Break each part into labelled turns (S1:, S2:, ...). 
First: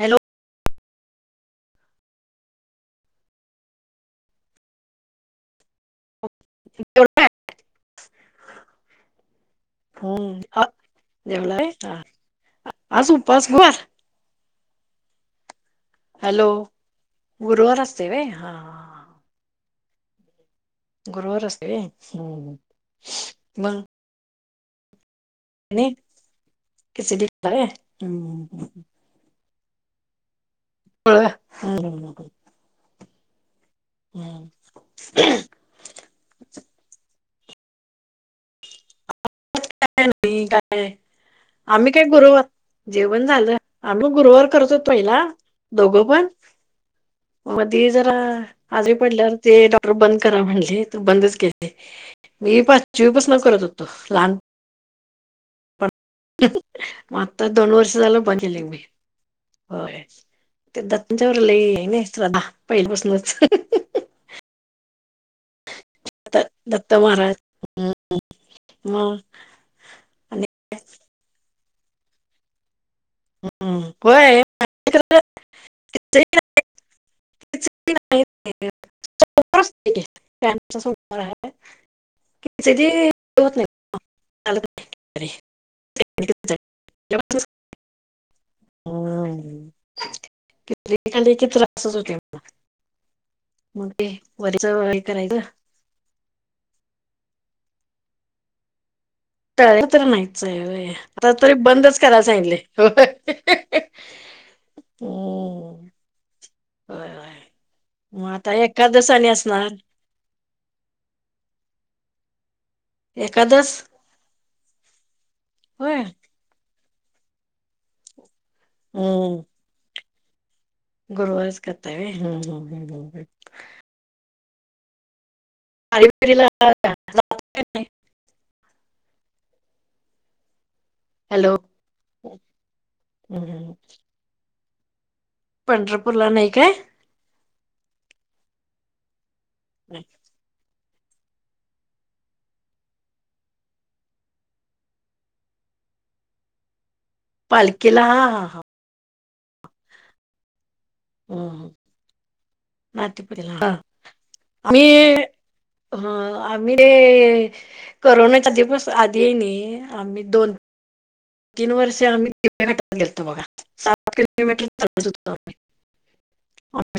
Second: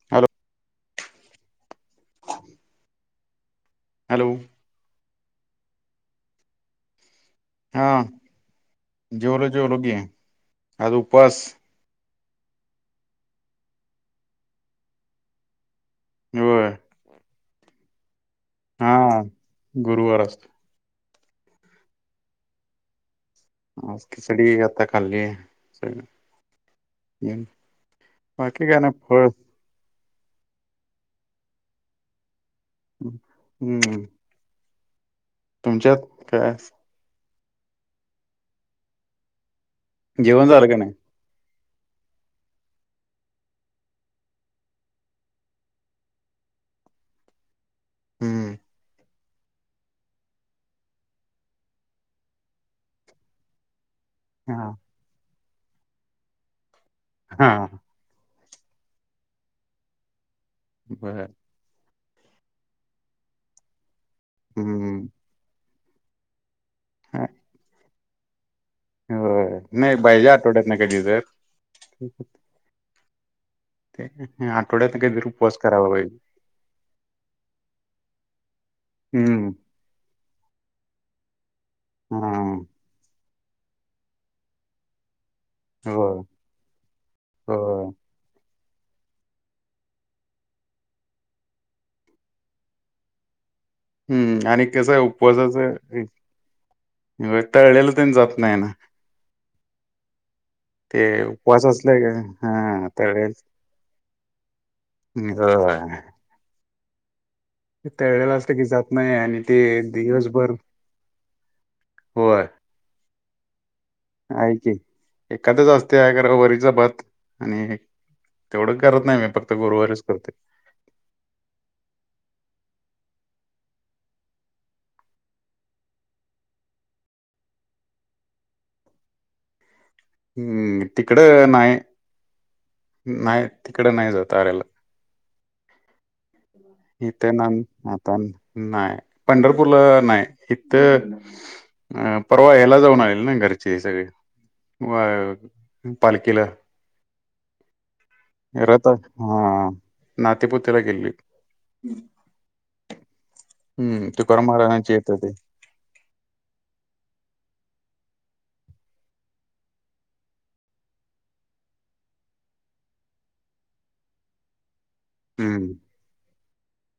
S1: Hello
S2: hello
S1: जेवला
S2: हा जेवल जेवल मया
S1: हम्म
S2: आज उपास
S1: जेवला होय हा आज उपास बा हॅलो
S2: होय
S1: गुरवार असतो वय हा
S2: हा गुरुवार असतो.
S1: गुरवार असते हम्म. मग
S2: आज खिचडी आता खाली.
S1: आणि खिचडी केला होय
S2: [inaudible]
S1: हम्म
S2: बाकी काय ना फळ.
S1: [inaudible]
S2: हम्म.
S1: [inaudible]
S2: तुमच्यात काय?
S1: काय नाही
S2: जेवण झालं का
S1: काय
S2: नाही
S1: आम्ही काय गुरव जेवण झालं आम्ही गुरुवार करतो पहिला दोघं पण. मध्ये जरा
S2: हम्म
S1: आजरी पडल्यावर ते ड डॉक्टर बंद करा म्हंटले तर बंदच केले मी पाचवीपासन करत होतो लहान
S2: हा.
S1: पण आता
S2: हा
S1: दोन वर्ष झालं बंद केलाय मी होय. ते द [unintelligible]
S2: बर
S1: त्यांच्यावर लई आहे ना श्रद्धा पहिलीपासूनच.
S2: हम्म हम्म.
S1: दत्त
S2: हा,
S1: महाराज हम्म म.
S2: होय नाही पाहिजे आठवड्यात ना कधी तर.
S1: होय
S2: ते आठवड्यात कधीतरी उपास करावा व्हाय. हम्म. हा
S1: [inaudible] [inaudible]
S2: हो.
S1: [inaudible]
S2: हो
S1: [inaudible] मग ते
S2: हम्म आणि
S1: वरीच
S2: कसं
S1: हे
S2: आहे
S1: करायचं
S2: उपवासाच टळलेलं त जात नाही ना.
S1: तळलेले तर नाहीचय
S2: ते
S1: आता तरी
S2: उपवास असले
S1: बंदच करायचं सांगितलं
S2: हा तळेल
S1: होय. हम्म
S2: [inaudible]
S1: होय होय.
S2: ते
S1: मग
S2: तळलेलं
S1: आता
S2: असलं की जात
S1: एकादस
S2: नाही आणि ते
S1: असणार
S2: दिवसभर होय.
S1: एकादश.
S2: आहे की एकादस असते वरीचा भात आणि तेवढं करत नाही मी फक्त गुरुवारीच करतो.
S1: गुरवारच करता व्हाय हम्म हम्म हम्म. [inaudible]
S2: हम्म तिकडं
S1: हॅलो
S2: नाही नाही
S1: हम्म
S2: तिकडं नाही जात आऱ्याला.
S1: [inaudible] काय
S2: इथे ना आता नाही पंढरपूर नाही. इथथ अ परवा यायला जाऊन आलेल ना घरची हे सगळे पालखीला.
S1: पालखीला हा. हा
S2: ख आता हा नातेपुतेला गेली.
S1: [inaudible] ह
S2: हम्म, तुकाराम महाराजांची येतं ते.
S1: आम्ही ते करोनाच्या दिवस आधी आहे नाही आम्ही दोन तीन वर्षे आम्ही घटात गेलतो बघा सात किलोमीटरचाल [unintelligible]
S2: हम्म.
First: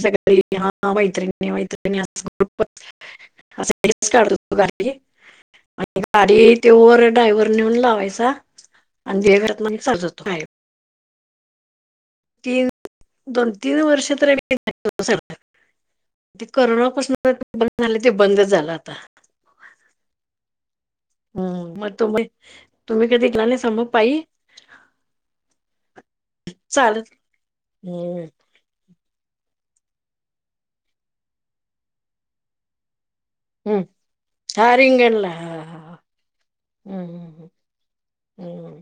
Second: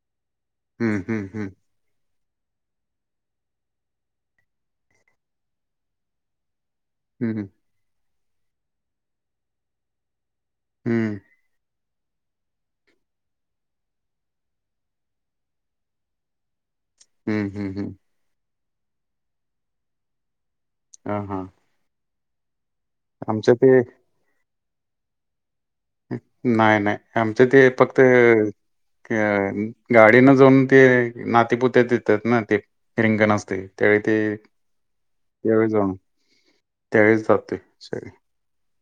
S1: सगळी हा
S2: हम्म, हम्म,
S1: मैत्रिणी
S2: हम्म,
S1: मैत्रीण बोलत होतो ते अस हेच काढतो तो गाडी.. आणि गाडी ते वर ड्रायव्हर
S2: हम्म,
S1: नेऊन लावायचा आणि देवघरात म सजवतो
S2: हम्म..
S1: ती दोन तीन वर्ष [inaudible] कोरोनापासून
S2: हम्म,
S1: बंद
S2: हम्म, हम्म.
S1: झालं ते बंदच झालं आता
S2: हां, हां.
S1: हम्म.. मग तुम तुम्ही कधि गेला
S2: आमचं
S1: नाहीसा
S2: ते
S1: मग पाई
S2: नाही नाही..
S1: चालत
S2: आमच ते फक्त
S1: हम्म
S2: गाडी न जाऊन ते नातेपुत्या येतात ना ते.. रि रिंगण असत
S1: हम्म
S2: त्यावेळी ते
S1: हा रिंगणला हा
S2: त्यावेळेस जाऊन
S1: हा
S2: त्यावेळेस
S1: हम्म
S2: जातोय सगळी
S1: हम्म..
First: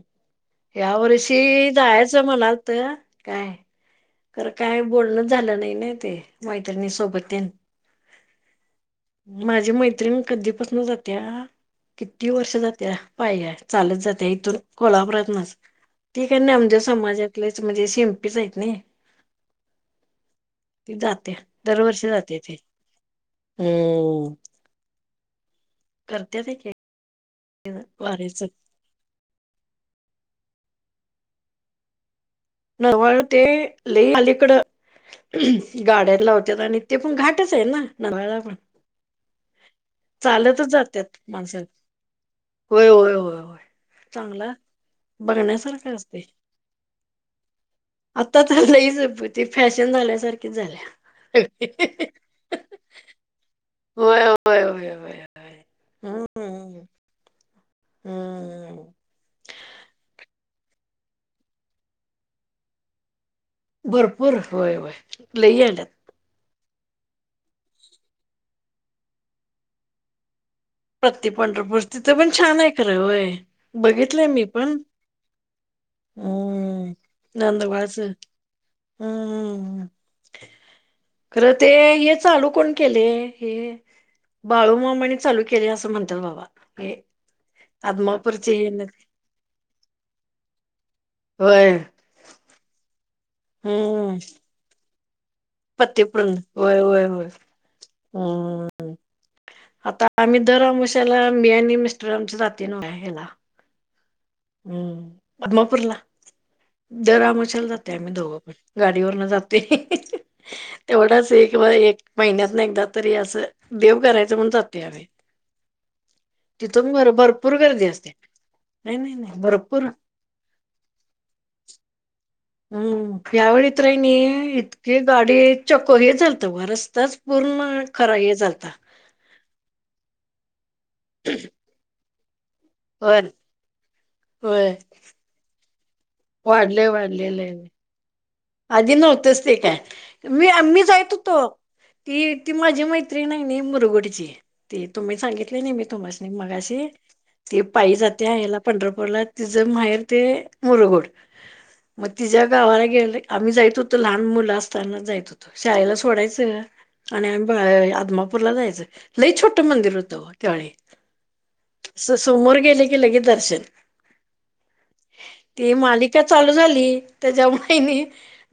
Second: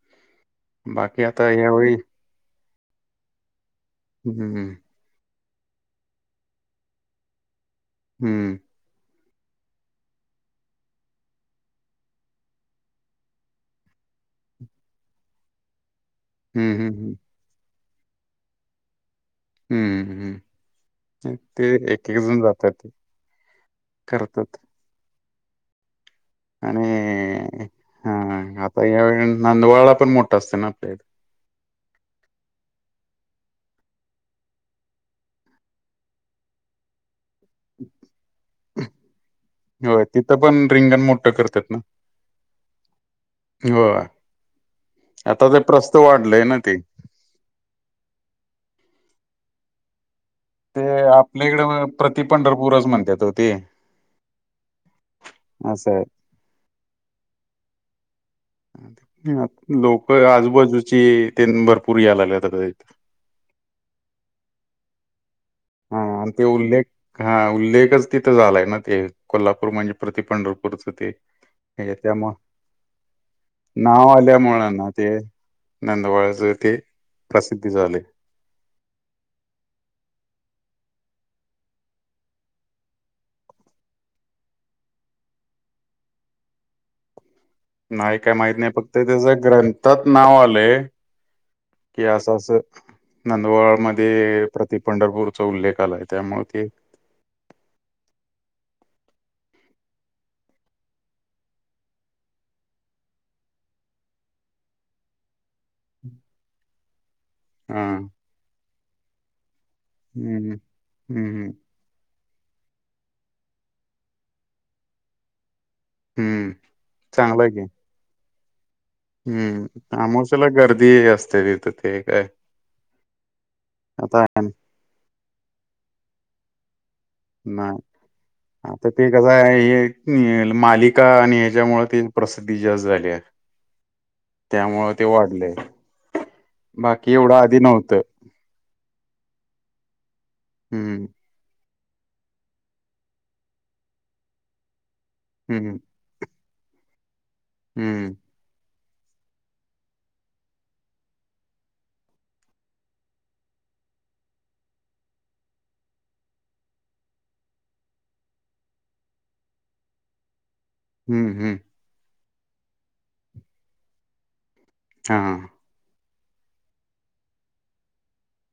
S1: या वर्षी जायच
S2: यावेळी
S1: जायचं म्हणालात काय?
S2: हं,
S1: खरं
S2: हं,
S1: काय बोलण झालं नाही ना ते.. मैत्रिणी सोबत तेन
S2: हम्म..
S1: माझी मैत्रिण कधीपासून जाते. किती वर्ष झालं जाते पायी चालत जाते. त्या इथून कोल्हापुरातूनच ते काय नाही
S2: हं,
S1: आमच्या
S2: हं,
S1: समाजातलेच म्हणजे शिंपीच आहेत नाही
S2: हम्म
S1: जाते
S2: हम्.. ते
S1: दरवर्षी
S2: एक एक
S1: जाते
S2: जण
S1: ती.
S2: जातात
S1: हम्म.
S2: करतात
S1: करत्यात की
S2: आणि हा
S1: वारीच
S2: आता यावेळी नंदवाळला पण मोठा असत ना आपल्या इथ
S1: नंदावाळ ते लय अलीकड गाड्या लावत्यात आणि ते पण घाटच आहे ना नंदावाळ पण
S2: होय तिथं पण
S1: चालतच
S2: रिंगण
S1: जात्यात
S2: मोठं
S1: माणस
S2: करतात ना
S1: होय होय होय होय.. चांगलय..
S2: आता ते
S1: बघण्यासारखं
S2: प्रस्त
S1: असते
S2: वाढलंय ना ते
S1: आता तर लयच.. अ ब फॅशन झाल्यासारखी
S2: ते आपल्या इकडे प्रति पंढरपूरच म्हणत्यात ओ ते
S1: होय होय होय होय...
S2: अस हाय
S1: हम्म हम्म.. हा ह..
S2: लोक आजूबाजूची तेन भरपूर याय लागल्यात आता तिथ
S1: भरपूर होय होय लई याल्यात
S2: हा आणि ते उल्लेख हा उल्लेखच तिथे झालाय ना ते कोल्हापूर म्हणजे प्रति पंढरपूर पुढच ते
S1: प्रत्ये पंढरपूर
S2: हे
S1: तिथं पण
S2: त्यामुळं
S1: छान आहे खरं होय
S2: नाव
S1: बघितलंय मी
S2: आल्यामुळे
S1: पण
S2: ना ते नंदवाळच तेे
S1: हम्म
S2: प्रसिद्ध
S1: नंदबाळच
S2: झाली.
S1: हम्म हम्म.. खरं ते हे चालू कोण केलय हे बाळूमामानी चालू केले असं म्हणतात बाबा हे
S2: नाही काय
S1: आदमापूरचे
S2: माहित
S1: हे
S2: नाही..
S1: न
S2: फक्त त्याचं ग्रंथात नाव आलंय
S1: होय..
S2: कि असं असं नंदवळ
S1: हम्म
S2: मध्ये प्रति पंढरपूरचा उल्लेख आलाय
S1: पत्तीपूर्ण
S2: त्यामुळे ते
S1: होय होय.. हम्म ह.. आता आम्ही दर आमवशाला मि आणि मिस्टर आमचे जातोय नव काय ह्याला हम्म आदमापूरला.. दर अमावशाला
S2: हा
S1: जातोय आम्ही दोघं पण गाडीवरन जाते.
S2: हम्म
S1: तेवढच आहे
S2: हम्म
S1: बा एक महिन्यात ना एकदा तरी अस, देव करायच म्हणून जातोय आम्ही.
S2: हम्म
S1: तिथून वर
S2: चांगलं आहे
S1: भरपूर
S2: की
S1: गर्दी असते. नाही नाही नाही
S2: हम्म,
S1: भरपूर
S2: अमोशेला गर्दी असते तिथ. ते काय
S1: हम्म, यावेेळी तर हाय नी
S2: आता
S1: इतकीे गाडी चक हे झालत व रस्ताच
S2: नाही,
S1: पूर्ण खरा हे झालता.
S2: आता ते कस आहे, हे मालिका आणि ह्याच्यामूळ ते प्रसिद्धी जास्त झाल्या.
S1: होय होय
S2: त्यामुळ ते वाढलेय.
S1: वाढलय
S2: बाकी
S1: वाढलय
S2: एवढ
S1: लय
S2: आधी नव्हत.
S1: आधी नव्हतच ते काय. मी आ मी
S2: हम्म
S1: जायत होतो. ती ती माझी मैत्रीण हाय नी मुरगुडची. ती तुम्ही सांगितली
S2: हम्म
S1: नाही मी तुम्हासनी. आणि मगाशी ती पायी
S2: हम्म
S1: जात्या ह्याला पंढरपूरला‌. तिच माहेर ते मुरगुड. मग तिच्या गावाला गेले आम्ही जायत होतो. लहान मुल असताना जायत होतो. शाळेला सोडायच आणि आम्ही बा आदमापूरला जायच. लई छोट मंदिर होत हो त्यावेळी.
S2: हम्म हम्म
S1: अस समोर गेल की लगे दर्शन.
S2: हा
S1: ती मालिका चालू झाली त्याच्यामुळे हेनी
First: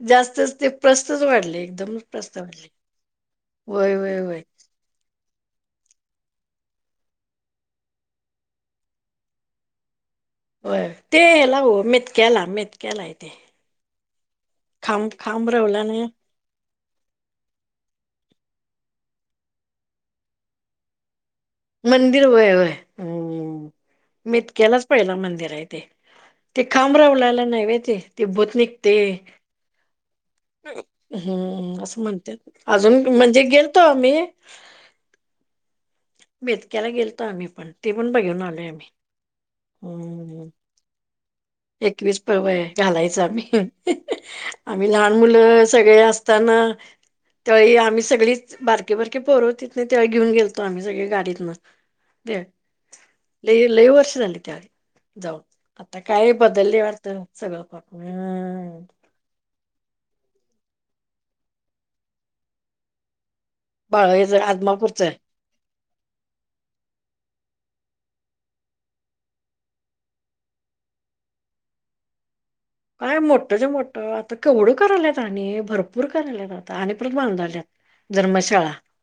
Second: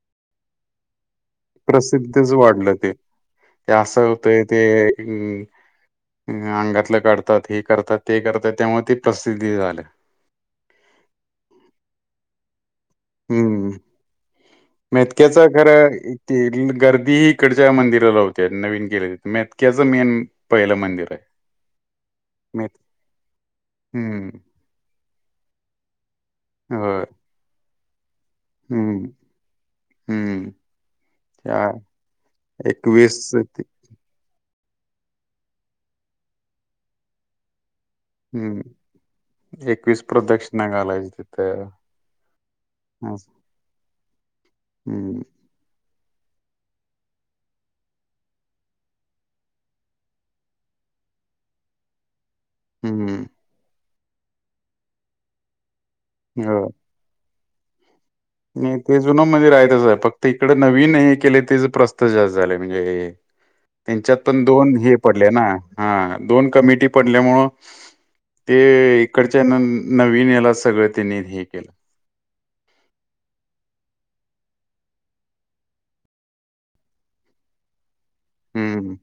S1: जास्तच ते प्रस्तच वाढल.
S2: प्रसिद्धच वाढल ते. ते
S1: होय
S2: अस
S1: होय होय
S2: होतय ते अ अंगातल काढतात. हे करतात. ते करतात. त्यामुळे ते प्रसिद्धी झाल.
S1: ते हेला ओ मेतक्याला मेत क्याला हाय ते.
S2: हम्म.
S1: खांब
S2: मेतक्याचा
S1: खांब रोवला
S2: खरं
S1: ना
S2: ते गर्दी इकडच्या मंदिराला होते नवीन केलेल्या. मेतक्याच मेन पहिल मंदिर आहे.
S1: मंदिर होय
S2: मेत
S1: होय,
S2: हम्म
S1: मेतक्यालाच पहिला मंदिर आहे ते. ते खांब
S2: होय.
S1: रवलेला नाही व्हय ते. ते भूत निघते.
S2: हम्म हम्म. त्या
S1: हम्म अस म्हणत्यात. अजून
S2: एकवीस
S1: म्हणजे
S2: ते
S1: गेलतो आम्ही मेतक्याला गेलतो आम्ही पण. ते पण बघून
S2: हम्म
S1: आलोय आम्ही.
S2: सांगालाईस तिथ.
S1: इथलीच पवई घालायचो आम्ही. आम्ही लहान
S2: हम्म
S1: मुल अ सगळे असताना त्या वेळी आम्ही सगळीच बारकीे बारकीे पोर होतीत ना, त्यावेळी घेऊन गेलतो आम्ही सगळे गाडीतन.
S2: हम्म
S1: लय लय वर्ष झालीत तेला जाऊन. आता काय काय
S2: हो.
S1: बदलले वाटत सगळ प
S2: नाही ते जुने मंदिर आहे तस. फक्त इकडे नवीन हे केले त्याचे प्रस्थ जास्त झालय. म्हणजे हे त्यांच्यात
S1: बाळ
S2: पण दोन हे
S1: आदमापूरचं
S2: पडले ना. हा दोन कमिटी पडल्यामुळ ते इकडच्या न नवीन याला सगळ त्यांनी हे केल.
S1: काय मोठ जे मोठ, आता केवढ करायलात. आणि भरपूर करायलात आता. आणि परत बांधाल्यात. धर्मशाळा
S2: हम्म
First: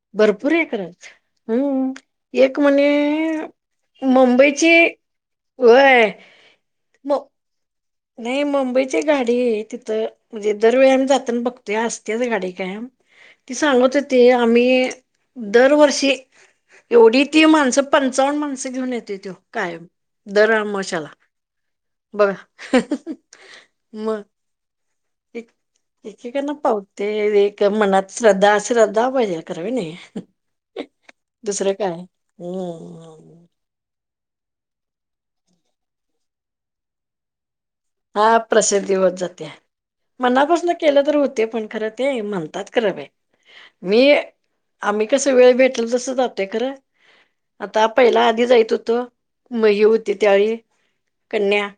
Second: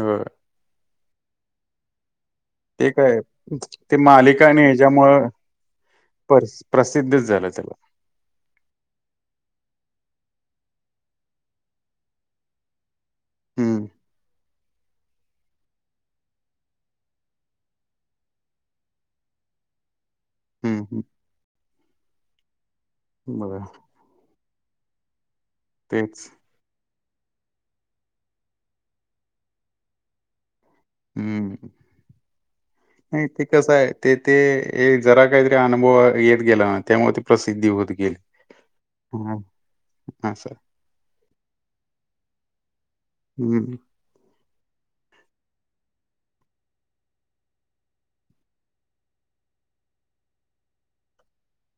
S2: हो
S1: भरपूर एकरात हम्म एक म्हणे
S2: ते काय ते मालिका आणि
S1: मुंबईची
S2: ह्याच्यामुळं
S1: होय,
S2: परस-
S1: म
S2: प्रसिद्धच झालं त्याला
S1: नाही मुंबईची गाडी आहे तिथ. म्हणजे दरवेळेला आम्ही जातना बघतोय असतेच गाडी कायम. ती
S2: हम्म
S1: सांगत होती, आम्ही दरवर्षी एवढी ती माणस, पंचावन्न माणस घेऊन येतोय तो कायम. दर
S2: हम्म
S1: आमवस्येला बघा.
S2: बर
S1: मग, एक-
S2: तेच
S1: एकीकडन पाव ते मनात एक मनात श्रद्धा श्रद्धा पाहिजे होय नाही
S2: हम्म
S1: दुसरं काय हम्म
S2: कस हाय ते ते जरा काहीतरी अनुभव येत गेला ना त्यामुळे ते प्रसिद्धी होत गेली.
S1: हा प्रसिद्धी होत जात्या
S2: हा सर
S1: मनापासनं केलं तर होते पण खरं ते म्हणतात खरं बाई
S2: हम्म
S1: मी आम्ही कसं वेळ भेटल तसं जातोय खरं आता पहिला आधी जाईत हुतो म ही होती त्यावेळी कन्या.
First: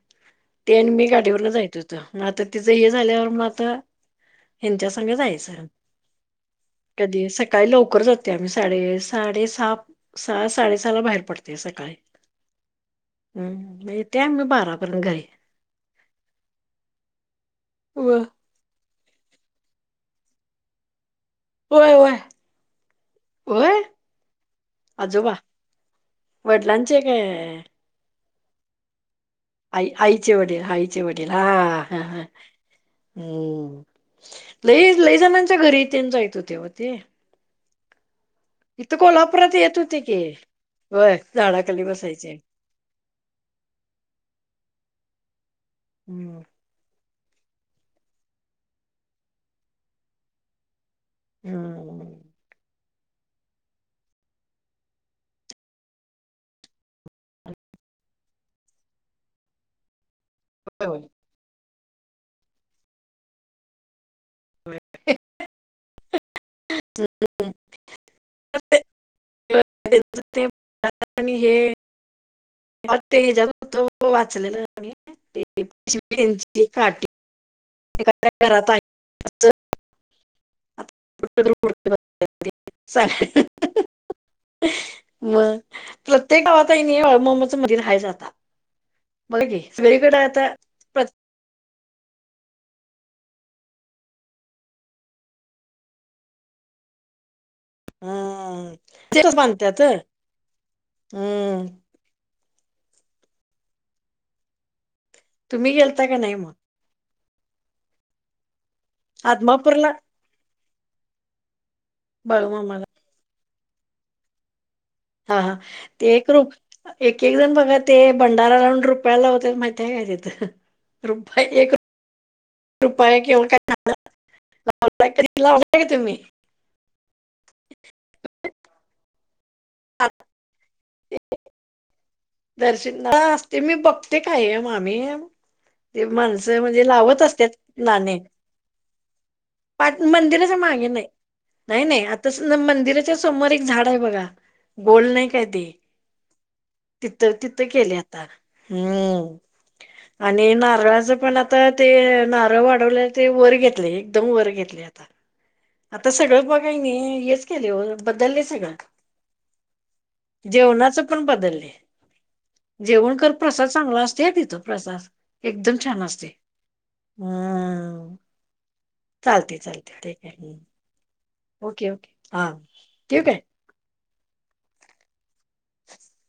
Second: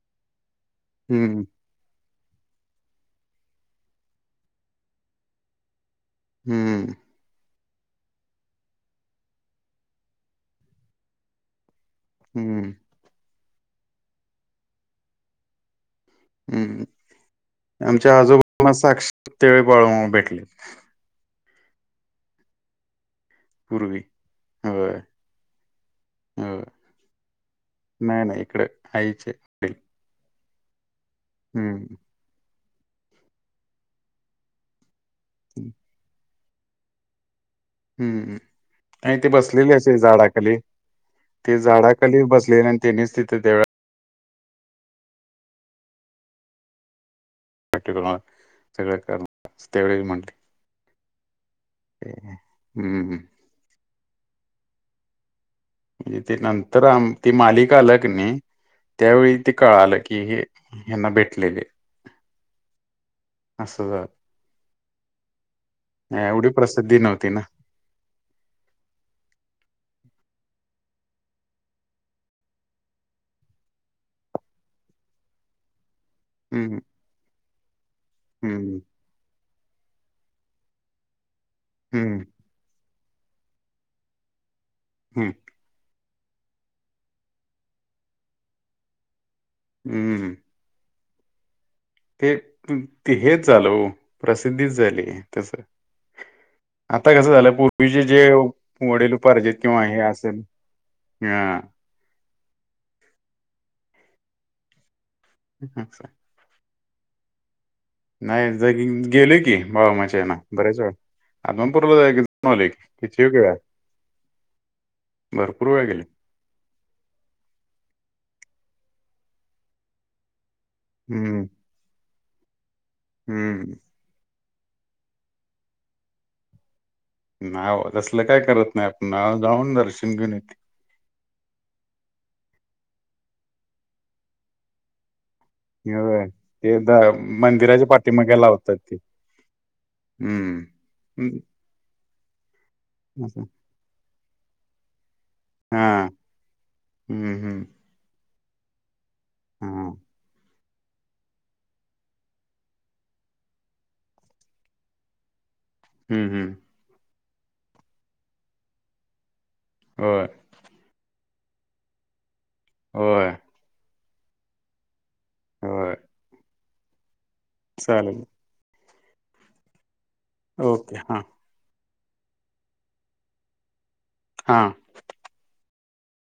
S1: ते आणि मी
S2: हम्म
S1: गाडीवरनं जाईत हो तो म आता तिचं हे झाल्यावर मग आता हेंच्या संग जायचं.
S2: हम्म
S1: कधी सकाळी सकाळी लवकर जातोय आम्ही साडे साडे सहा सहा साडेसहाला बाहेर पडतेय सकाळी.
S2: हम्म.
S1: हम्म येतोय आम्ही बारा पर्यंत घरी.
S2: हम्म
S1: व
S2: आमच्या आजोबांना साक्षात बाळूमामा भेटलेत.
S1: होय होय. होय
S2: पूर्वी होय
S1: आजोबा
S2: होय.
S1: वडलांचे काय?
S2: नाही नाही इकड आईचे वडील.
S1: आई आईचे वडील आईचे वडील हा
S2: हम्म
S1: हा हा हम्म. लई लईजनांच्या घरी तेन जाईत होते ओ ते.
S2: हम्म
S1: इथं
S2: आणि ते
S1: कोल्हापुरात
S2: बसलेले
S1: येत
S2: असे
S1: होते की
S2: झाडा खाली
S1: होय
S2: ते
S1: झाडाखाली
S2: झाडा खाली
S1: बसायचे
S2: बसले तेन्हीच तिथि त्या वेळेला
S1: मग
S2: [unintelligible] हम्,
S1: हम्म
S2: हम्म. म्हणजे ते नंतर आ ते मालिका आल्या कनी त्यावेळी ते कळालं की हे
S1: होय होय.
S2: हेंना भेटलेले अस झाल.
S1: [inaudible]
S2: नाही एवढी प्रसिद्धी नव्हती ना.
S1: [inaudible]
S2: हम्म
S1: [inaudible] [unintelligible] [inaudible]
S2: हम्म हम्म हम्म
S1: प्रत्येक गावात कणी बाळूमामाच मंदिर हायच आता बघा कि.
S2: हम्म.
S1: [inaudible]
S2: ते हेच झालं वो, प्रसिद्धीच झाली तस. आता कसं झालं पूर्वीचे जे
S1: हम्म तेच
S2: वडीलपार्जित
S1: बांधत्यात
S2: किंवा हे असेल, हा.
S1: हम्म तुम्ही गेलता का नाही मग.
S2: नाही जागी गेलोय की, बाळू
S1: आदमापूरला
S2: मामाच्याला बरेच वेळा, आदमापूर ला जाऊन आलोय.
S1: बाळूमामाला
S2: कित्येक वेळा.
S1: हा
S2: भरपूर वेळा गेले
S1: ते एकरूप. एक- एक जण बघा ते भंडारा घालून रुपया लावत्यात माहितीय हाय काय तिथं?
S2: हम्म हम्म
S1: [inaudible] [unintelligible] तुम्ही-
S2: नाव तसलं काय करत नाही आपण, नाव जाऊन दर्शन घेऊन.
S1: दर्शनला असते मी बघते कायम आम्ही- ते
S2: होय
S1: माणसं
S2: ते
S1: म्हणजे
S2: द
S1: लावत असतात
S2: मंदिराच्या
S1: नाणे.
S2: पाठीमागे लावतात ते
S1: पान मंदिराच्या
S2: हम्म
S1: मागे नाही,
S2: हम्म
S1: नाही नाही आता मंदिराच्या
S2: असं
S1: समोर एक झाड आहे बघा. गोल नाही काय ते
S2: हा
S1: तिथं
S2: हम्म हम्म
S1: तिथं केले आता हम्म.
S2: हा
S1: आणि नारळाचं पण आ- आता ते नारळ वाढवल्या ते वर घेतले, एकदम वर घेतले आता. आता
S2: हम्म
S1: सगळं
S2: हम्म
S1: पाक आहे कणी हेच केले हो बदलले सगळं.
S2: बरं
S1: जेवणाचं पण बदलले, जेवण खर
S2: होय
S1: प्रसाद चांगला असतोय तिथं प्रसाद. एकदम
S2: होय
S1: छान असते, हम्म
S2: चालेल
S1: चालते चालते. आहे
S2: ओके हा.
S1: ओके ओके हा ठीक आहे.
S2: हां.
S1: [inaudible]